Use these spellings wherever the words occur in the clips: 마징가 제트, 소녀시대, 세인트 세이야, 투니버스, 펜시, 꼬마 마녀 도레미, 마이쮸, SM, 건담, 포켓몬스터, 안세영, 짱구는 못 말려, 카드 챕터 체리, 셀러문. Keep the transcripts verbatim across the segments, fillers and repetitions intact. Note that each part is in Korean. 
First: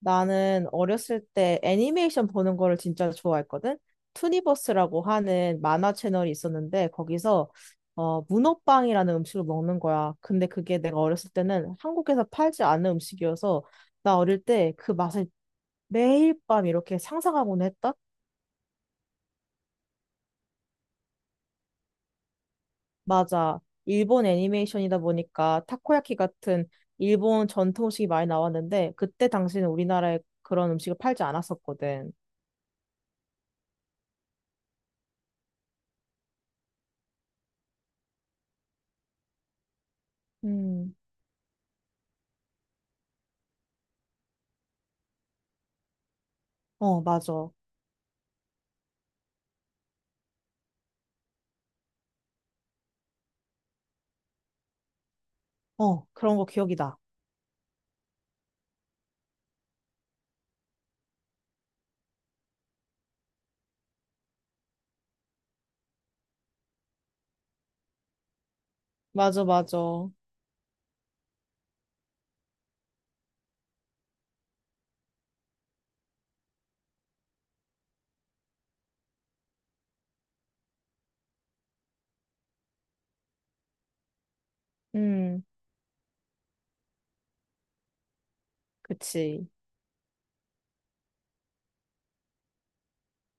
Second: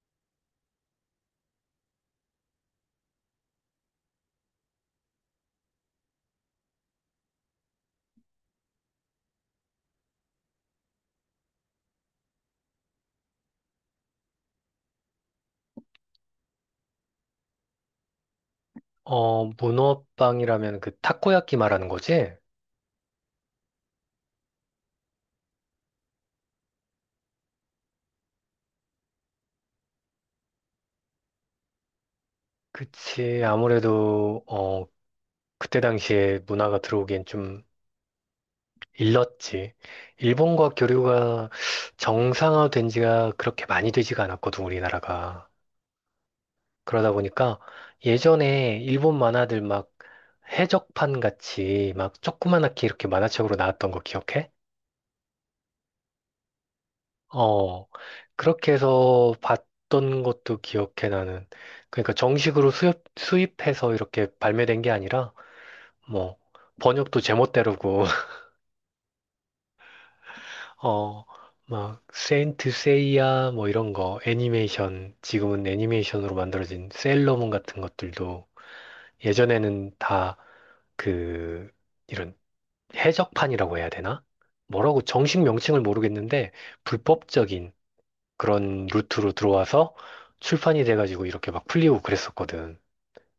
나는 어렸을 때 애니메이션 보는 거를 진짜 좋아했거든. 투니버스라고 하는 만화 채널이 있었는데 거기서 어, 문어빵이라는 음식을 먹는 거야. 근데 그게 내가 어렸을 때는 한국에서 팔지 않은 음식이어서 나 어릴 때 그 맛을 매일 밤 이렇게 상상하곤 했다? 어, 문어빵이라면 그 타코야키 말하는 거지? 맞아. 일본 애니메이션이다 보니까 타코야키 같은 일본 전통 음식이 많이 나왔는데 그때 당시는 우리나라에 그런 음식을 팔지 않았었거든. 그치. 아무래도, 어, 그때 당시에 문화가 들어오기엔 좀 일렀지. 일본과 음, 교류가 정상화된 지가 그렇게 많이 되지가 않았거든, 우리나라가. 어, 그러다 맞아. 보니까 예전에 일본 만화들 막 해적판 같이 막 조그만하게 이렇게 만화책으로 나왔던 거 기억해? 어, 그런 거 기억이다. 어, 그렇게 해서 봤던 것도 기억해, 나는. 그러니까 정식으로 수입, 수입해서 이렇게 발매된 게 아니라, 뭐, 번역도 제멋대로고, 맞아, 맞아. 어, 막, 세인트 세이야, 뭐 이런 거, 애니메이션, 지금은 애니메이션으로 만들어진 셀러문 같은 것들도 예전에는 다 그, 이런 해적판이라고 해야 되나? 뭐라고 정식 음, 명칭을 모르겠는데, 불법적인, 그런 루트로 그치. 들어와서 출판이 돼가지고 이렇게 막 풀리고 그랬었거든.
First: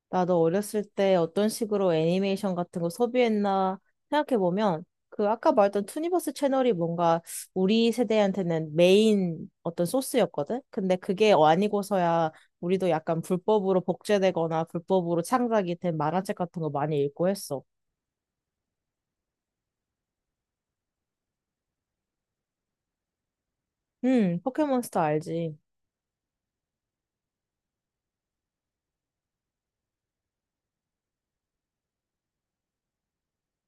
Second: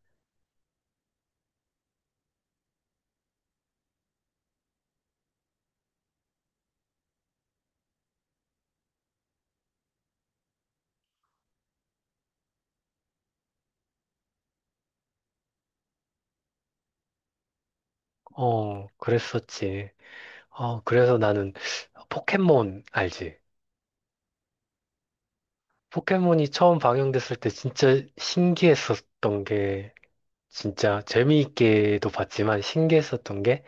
나도 어렸을 때 어떤 식으로 애니메이션 같은 거 소비했나 생각해보면, 그 아까 말했던 투니버스 채널이 뭔가 우리 세대한테는 메인 어떤 소스였거든? 근데 그게 아니고서야 우리도 약간 불법으로 복제되거나 불법으로 창작이 된 만화책 같은 거 많이 읽고 했어. 어, 그랬었지. 어, 그래서 나는 포켓몬 알지? 음, 포켓몬스터 알지. 포켓몬이 처음 방영됐을 때 진짜 신기했었던 게 진짜 재미있게도 봤지만 신기했었던 게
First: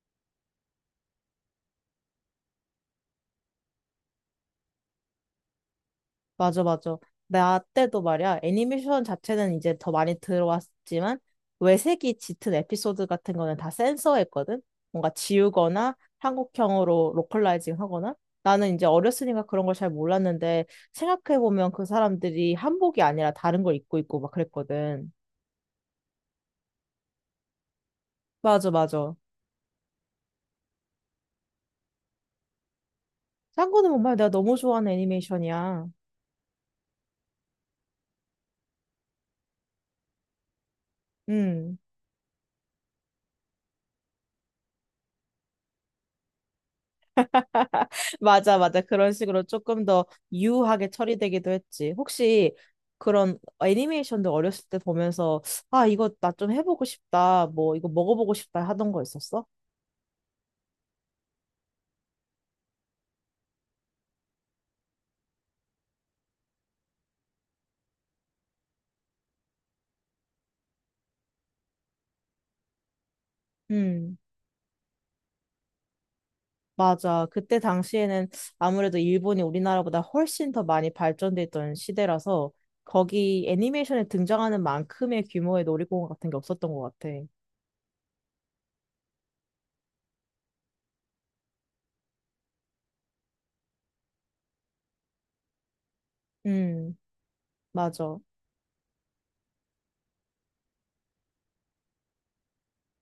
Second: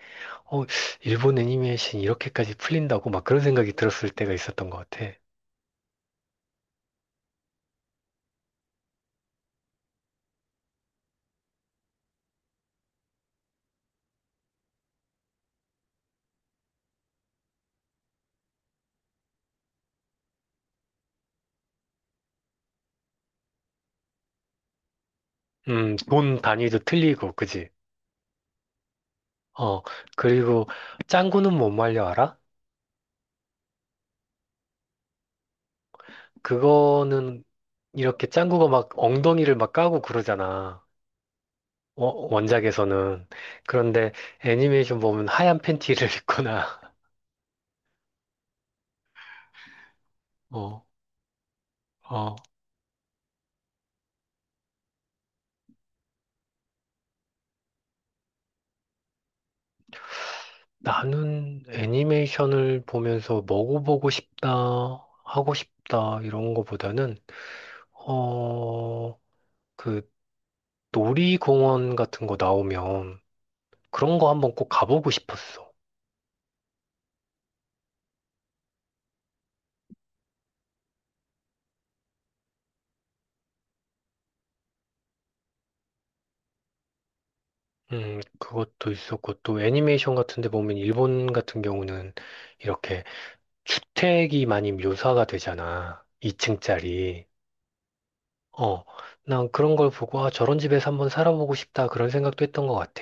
어, 일본 애니메이션이 이렇게까지 풀린다고 막 그런 생각이 들었을 때가 있었던 것 같아. 맞아, 맞아. 나 때도 말이야, 애니메이션 자체는 이제 더 많이 들어왔지만, 외색이 짙은 에피소드 같은 거는 다 센서했거든? 뭔가 지우거나 한국형으로 로컬라이징 하거나? 나는 이제 어렸으니까 그런 걸 잘 몰랐는데, 생각해보면 그 사람들이 한복이 아니라 다른 걸 입고 있고 막 그랬거든. 음, 돈 단위도 틀리고, 그지? 맞아, 맞아. 어, 그리고 짱구는 못 말려 알아? 짱구는 정말 내가 너무 좋아하는 애니메이션이야. 그거는 이렇게 짱구가 막 엉덩이를 막 까고 그러잖아. 음. 어, 원작에서는. 그런데 애니메이션 보면 하얀 팬티를 입거나, 맞아, 맞아. 그런 식으로 조금 더 어, 유하게 처리되기도 했지. 어, 혹시 그런 애니메이션도 어렸을 때 보면서, 아, 이거 나 좀 해보고 싶다. 뭐, 이거 먹어보고 싶다 하던 거 있었어? 나는 애니메이션을 보면서 먹어보고 싶다, 하고 싶다, 이런 거보다는, 어, 그 놀이공원 같은 거 나오면 그런 음. 거 한번 꼭 가보고 싶었어. 맞아. 그때 당시에는 아무래도 일본이 우리나라보다 훨씬 더 많이 발전돼 있던 시대라서 거기 애니메이션에 등장하는 만큼의 규모의 놀이공원 같은 게 없었던 것 같아. 음, 그것도 있었고, 또 애니메이션 같은 데 보면 일본 같은 경우는 이렇게 주택이 많이 묘사가 되잖아. 음, 이 층짜리. 맞아. 어, 난 그런 걸 보고, 아, 저런 집에서 한번 살아보고 싶다. 그런 생각도 했던 것 같아.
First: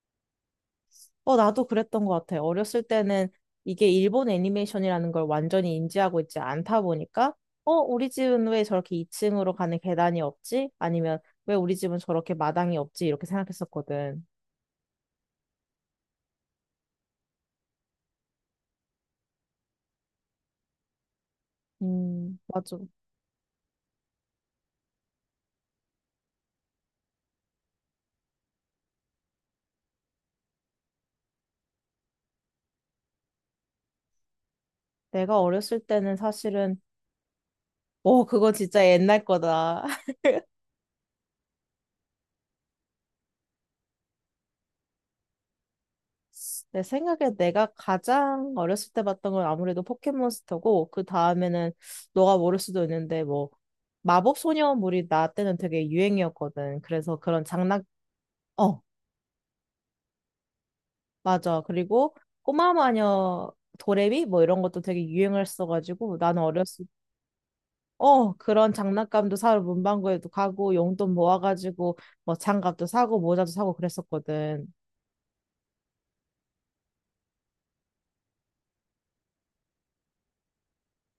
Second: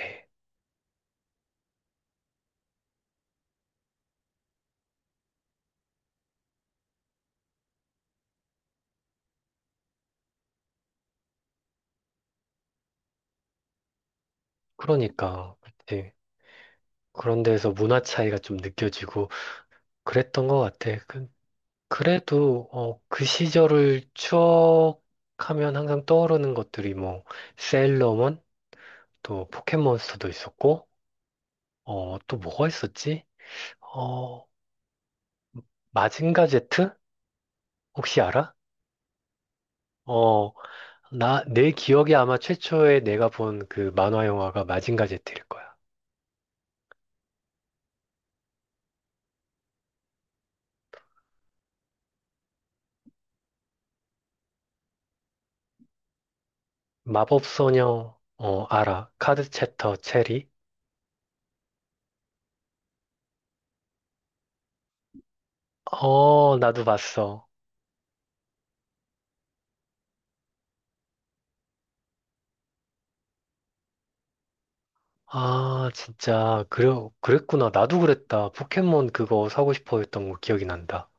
어, 나도 그랬던 것 같아. 어렸을 때는 이게 일본 애니메이션이라는 걸 완전히 인지하고 있지 않다 보니까, 어, 우리 집은 왜 저렇게 이 층으로 가는 계단이 없지? 아니면 왜 우리 집은 저렇게 마당이 없지? 이렇게 생각했었거든. 그러니까, 그치. 그런 데서 문화 차이가 좀 느껴지고 그랬던 것 같아. 그, 음, 그래도, 맞아. 어, 그 시절을 추억하면 항상 떠오르는 것들이 뭐, 세일러문, 또 포켓몬스터도 있었고, 어, 또 뭐가 있었지? 어, 내가 어렸을 때는 마징가 사실은 제트? 혹시 오, 그거 알아? 진짜 옛날 거다. 어, 나, 내 기억에 아마 최초에 내가 본 그 만화 영화가 마징가 제트일 거야. 내 생각에 내가 가장 어렸을 때 봤던 건 아무래도 포켓몬스터고, 그 다음에는 너가 모를 수도 있는데, 뭐, 마법 소녀물이 나 때는 되게 유행이었거든. 그래서 그런 장난, 마법소녀, 어, 어, 알아. 카드 챕터 체리. 맞아. 그리고 꼬마 마녀 도레미? 뭐 이런 것도 되게 유행을 써가지고, 나는 어, 나도 어렸을 봤어. 어, 그런 장난감도 사러 문방구에도 가고, 용돈 모아가지고, 뭐 장갑도 사고, 모자도 사고 그랬었거든. 아, 진짜, 그래, 그랬구나. 나도 그랬다. 포켓몬 그거 사고 싶어 했던 거 기억이 난다.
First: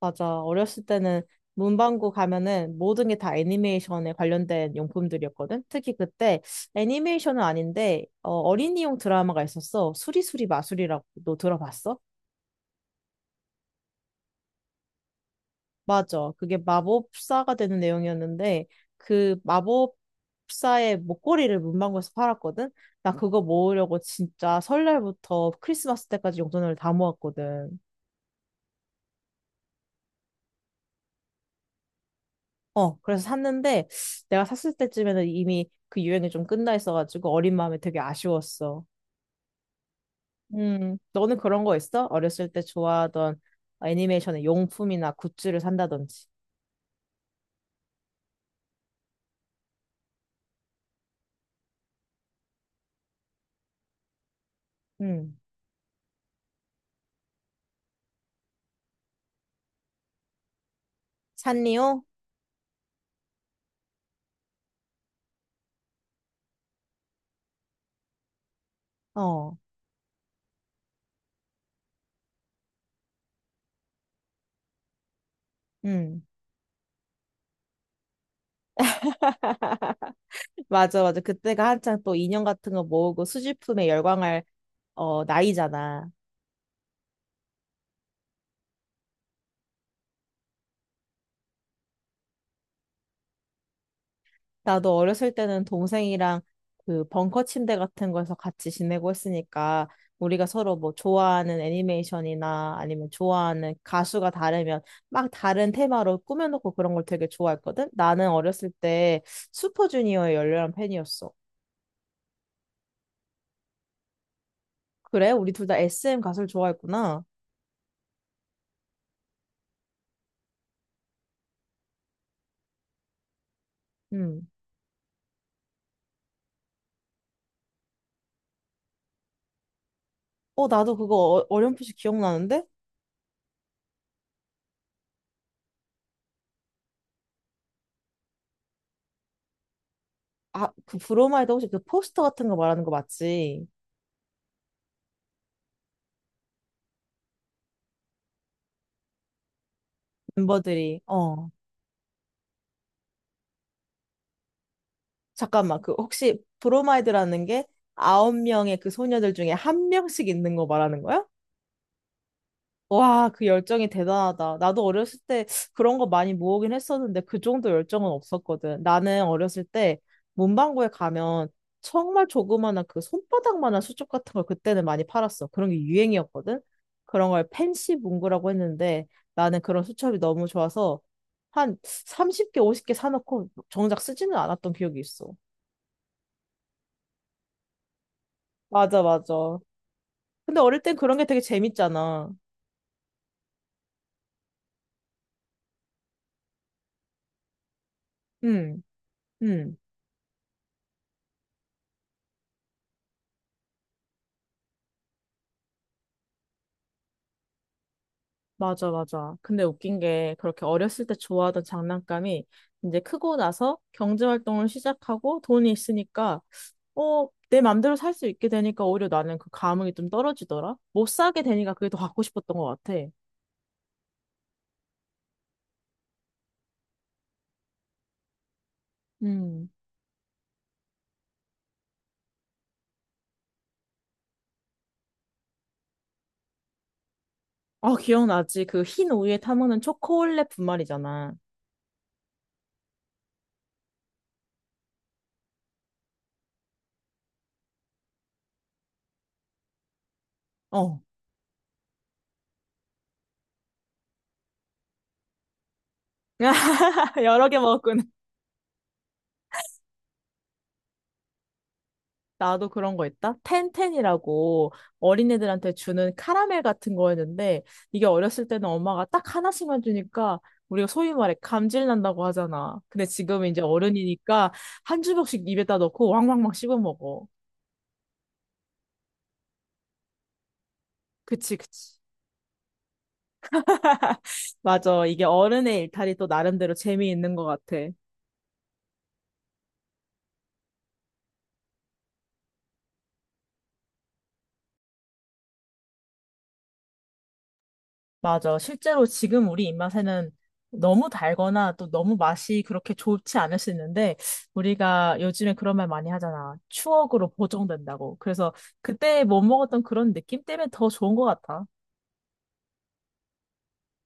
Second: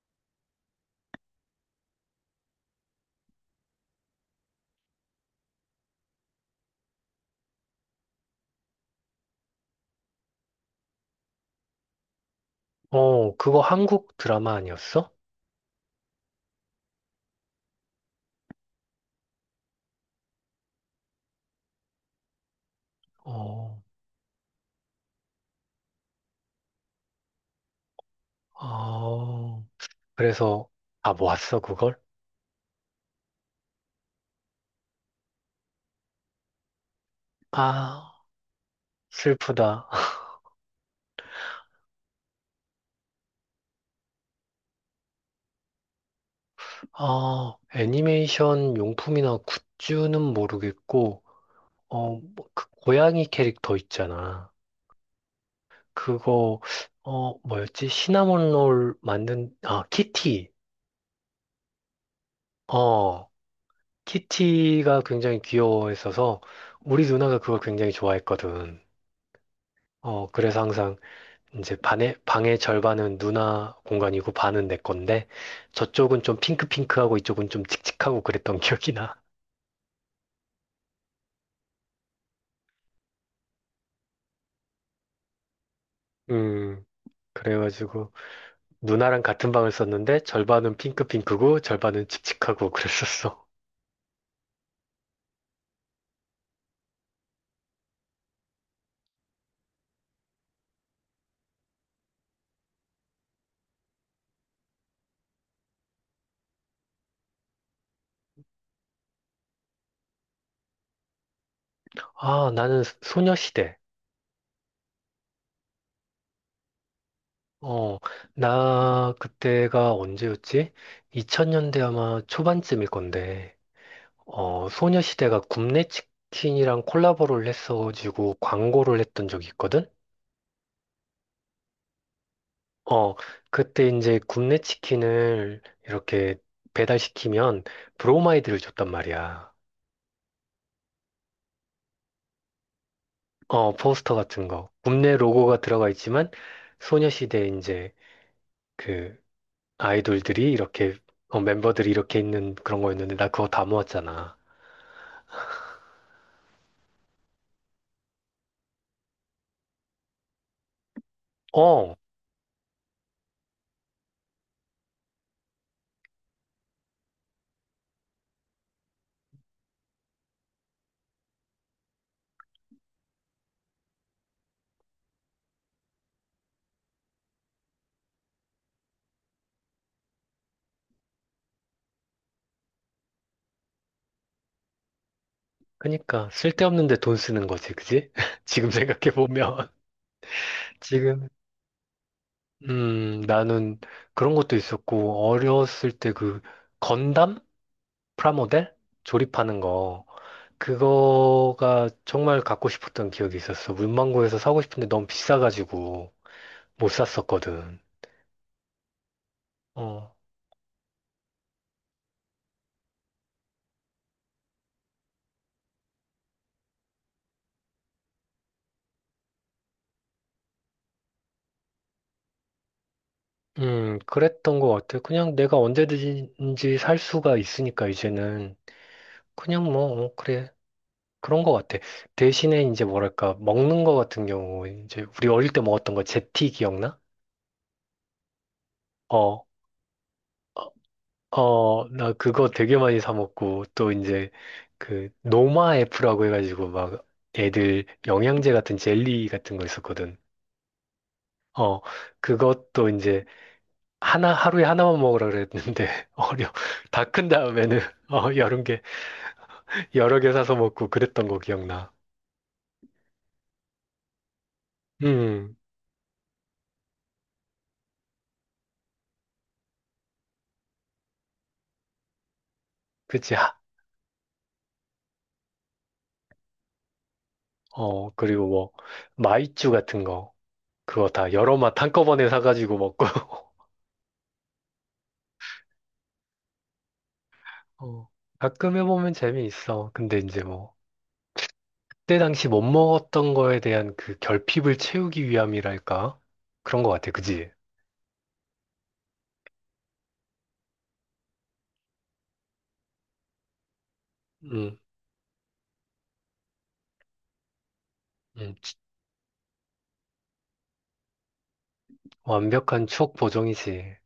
맞아. 어렸을 때는 문방구 가면은 모든 게 다 애니메이션에 관련된 용품들이었거든. 특히 그때 애니메이션은 아닌데 어, 어린이용 드라마가 있었어. 수리수리 마술이라고 너 들어봤어? 어, 그거 한국 드라마 아니었어? 맞아. 그게 마법사가 되는 내용이었는데 그 마법사의 목걸이를 문방구에서 팔았거든. 나 그거 어, 모으려고 진짜 설날부터 크리스마스 때까지 용돈을 다 모았거든. 어, 그래서 다 모았어, 그걸? 어, 그래서 샀는데 내가 샀을 때쯤에는 이미 그 유행이 좀 끝나 있어가지고 어린 마음에 되게 아, 아쉬웠어. 슬프다. 음, 너는 그런 거 있어? 어렸을 때 좋아하던 애니메이션의 용품이나 굿즈를 산다든지. 아, 애니메이션 용품이나 굿즈는 모르겠고, 어, 뭐, 그 고양이 캐릭터 있잖아. 음, 그거, 어, 뭐였지? 시나몬 롤 만든, 아, 키티. 샀니요? 어, 키티가 굉장히 귀여워했어서 우리 누나가 그걸 굉장히 좋아했거든. 어, 어, 그래서 항상 이제 반의, 방의 절반은 누나 공간이고 반은 내 건데 저쪽은 음. 좀 핑크핑크하고 이쪽은 좀 칙칙하고 그랬던 기억이 나. 맞아, 맞아. 그때가 한창 또 인형 같은 거 모으고 수집품에 열광할 어, 나이잖아. 음, 그래가지고 누나랑 같은 방을 썼는데 절반은 핑크핑크고 절반은 칙칙하고 그랬었어. 나도 어렸을 때는 동생이랑 그 벙커 침대 같은 거에서 같이 지내고 했으니까 우리가 서로 뭐 좋아하는 애니메이션이나 아니면 좋아하는 가수가 다르면 막 다른 테마로 꾸며놓고 그런 걸 되게 좋아했거든? 나는 어렸을 때 슈퍼주니어의 열렬한 팬이었어. 아, 나는 소- 소녀시대. 그래? 우리 둘 다 에스엠 가수를 좋아했구나. 어, 나 그때가 언제였지? 이천 년대 아마 초반쯤일 건데, 음. 어, 소녀시대가 굽네 치킨이랑 콜라보를 했어가지고 광고를 했던 적이 있거든? 어, 나도 그거 어- 어렴풋이 기억나는데? 어, 그때 이제 굽네 치킨을 이렇게 배달시키면 브로마이드를 줬단 말이야. 아, 그 브로마이드 혹시 그 포스터 같은 거 말하는 거 맞지? 어, 포스터 같은 거. 굽네 로고가 들어가 있지만, 소녀시대 이제 그 아이돌들이 이렇게 멤버들이. 어, 어. 멤버들이 이렇게 있는 그런 거였는데 나 그거 다 모았잖아. 잠깐만, 그 혹시 브로마이드라는 게 아홉 명의 그 소녀들 중에 한 명씩 있는 거 말하는 거야? 어, 와, 그 열정이 대단하다. 나도 어렸을 때 그런 거 많이 모으긴 했었는데 그 정도 열정은 없었거든. 나는 어렸을 때 문방구에 가면 정말 조그마한 그 손바닥만한 수첩 같은 걸 그때는 많이 팔았어. 그런 게 유행이었거든. 그런 걸 펜시 문구라고 했는데 나는 그런 수첩이 너무 좋아서 한 삼십 개, 오십 개 사놓고 정작 쓰지는 않았던 기억이 있어. 그니까 쓸데없는데 돈 쓰는 거지, 그지? 지금 맞아, 생각해 맞아. 보면 근데 어릴 땐 그런 게 지금 되게 재밌잖아. 음 나는 그런 것도 있었고 어렸을 때 그 건담 프라모델 응, 조립하는 응, 거 그거가 정말 갖고 싶었던 기억이 있었어. 문방구에서 사고 싶은데 너무 비싸가지고 못 샀었거든. 맞아, 맞아. 근데 웃긴 어, 게 그렇게 어렸을 때 좋아하던 장난감이 이제 크고 나서 경제 활동을 시작하고 돈이 있으니까 어, 내 맘대로 살 수 있게 되니까 오히려 나는 그 감흥이 좀 떨어지더라. 못 사게 되니까 그게 더 갖고 싶었던 것 같아. 음, 그랬던 것 같아. 그냥 내가 언제든지 살 수가 있으니까 이제는 그냥 음. 뭐, 어, 그래. 그런 것 같아. 대신에 이제 뭐랄까, 먹는 거 같은 경우, 이제 우리 어릴 때 먹었던 거 제티 기억나? 아, 기억나지? 그 흰 우유에 어, 타먹는 초콜릿 어, 분말이잖아. 어, 나 그거 되게 많이 사 먹고 또 이제 그 노마 F라고 해가지고 막 애들 영양제 같은 젤리 같은 거 있었거든. 어. 어, 그것도 이제 하나, 하루에 하나만 먹으라 그랬는데, 어려, 다 큰 여러 개 다음에는, 먹었구나. 어, 여름 여러 개 사서 먹고 그랬던 거 기억나. 나도 그런 거 있다. 텐텐이라고 음, 어린애들한테 주는 카라멜 같은 거였는데 이게 어렸을 때는 엄마가 딱 하나씩만 주니까 우리가 소위 말해 감질 난다고 하잖아. 근데 그치. 지금 하- 이제 어른이니까 한 주먹씩 입에다 넣고 왕왕왕 씹어 먹어. 어, 그리고 뭐, 마이쮸 같은 거. 그거 다 여러 그치, 맛 그치. 한꺼번에 사가지고 먹고. 맞아. 이게 어른의 일탈이 또 나름대로 재미있는 것 같아. 어, 가끔 해보면 재미있어. 근데 이제 뭐, 그때 당시 못 먹었던 거에 대한 그 결핍을 채우기 위함이랄까? 그런 거 같아. 그지? 맞아. 실제로 지금 우리 입맛에는 너무 달거나 또 너무 맛이 그렇게 좋지 않을 수 있는데 음, 우리가 요즘에 그런 말 많이 하잖아. 추억으로 보정된다고. 그래서 음. 그때 못 먹었던 그런 느낌 때문에 더 좋은 것 같아. 완벽한 추억 보정이지.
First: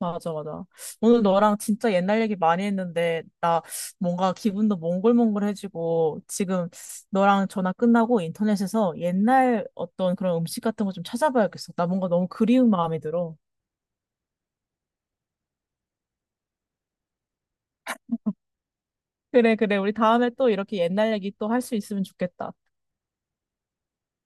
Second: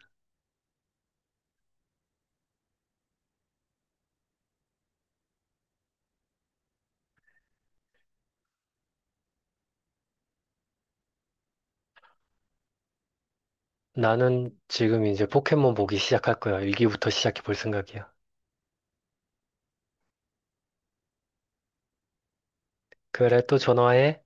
맞아, 맞아. 오늘 너랑 진짜 옛날 얘기 많이 했는데 나 뭔가 기분도 몽글몽글해지고 지금 너랑 전화 끝나고 인터넷에서 옛날 어떤 그런 음식 같은 거 좀 찾아봐야겠어. 나 뭔가 너무 그리운 마음이 들어. 나는 지금 이제 포켓몬 보기 시작할 거야. 일기부터 시작해 볼 생각이야. 그래, 그래. 우리 다음에 또 이렇게 옛날 얘기 또 할 수 있으면 좋겠다. 그래, 또 전화해.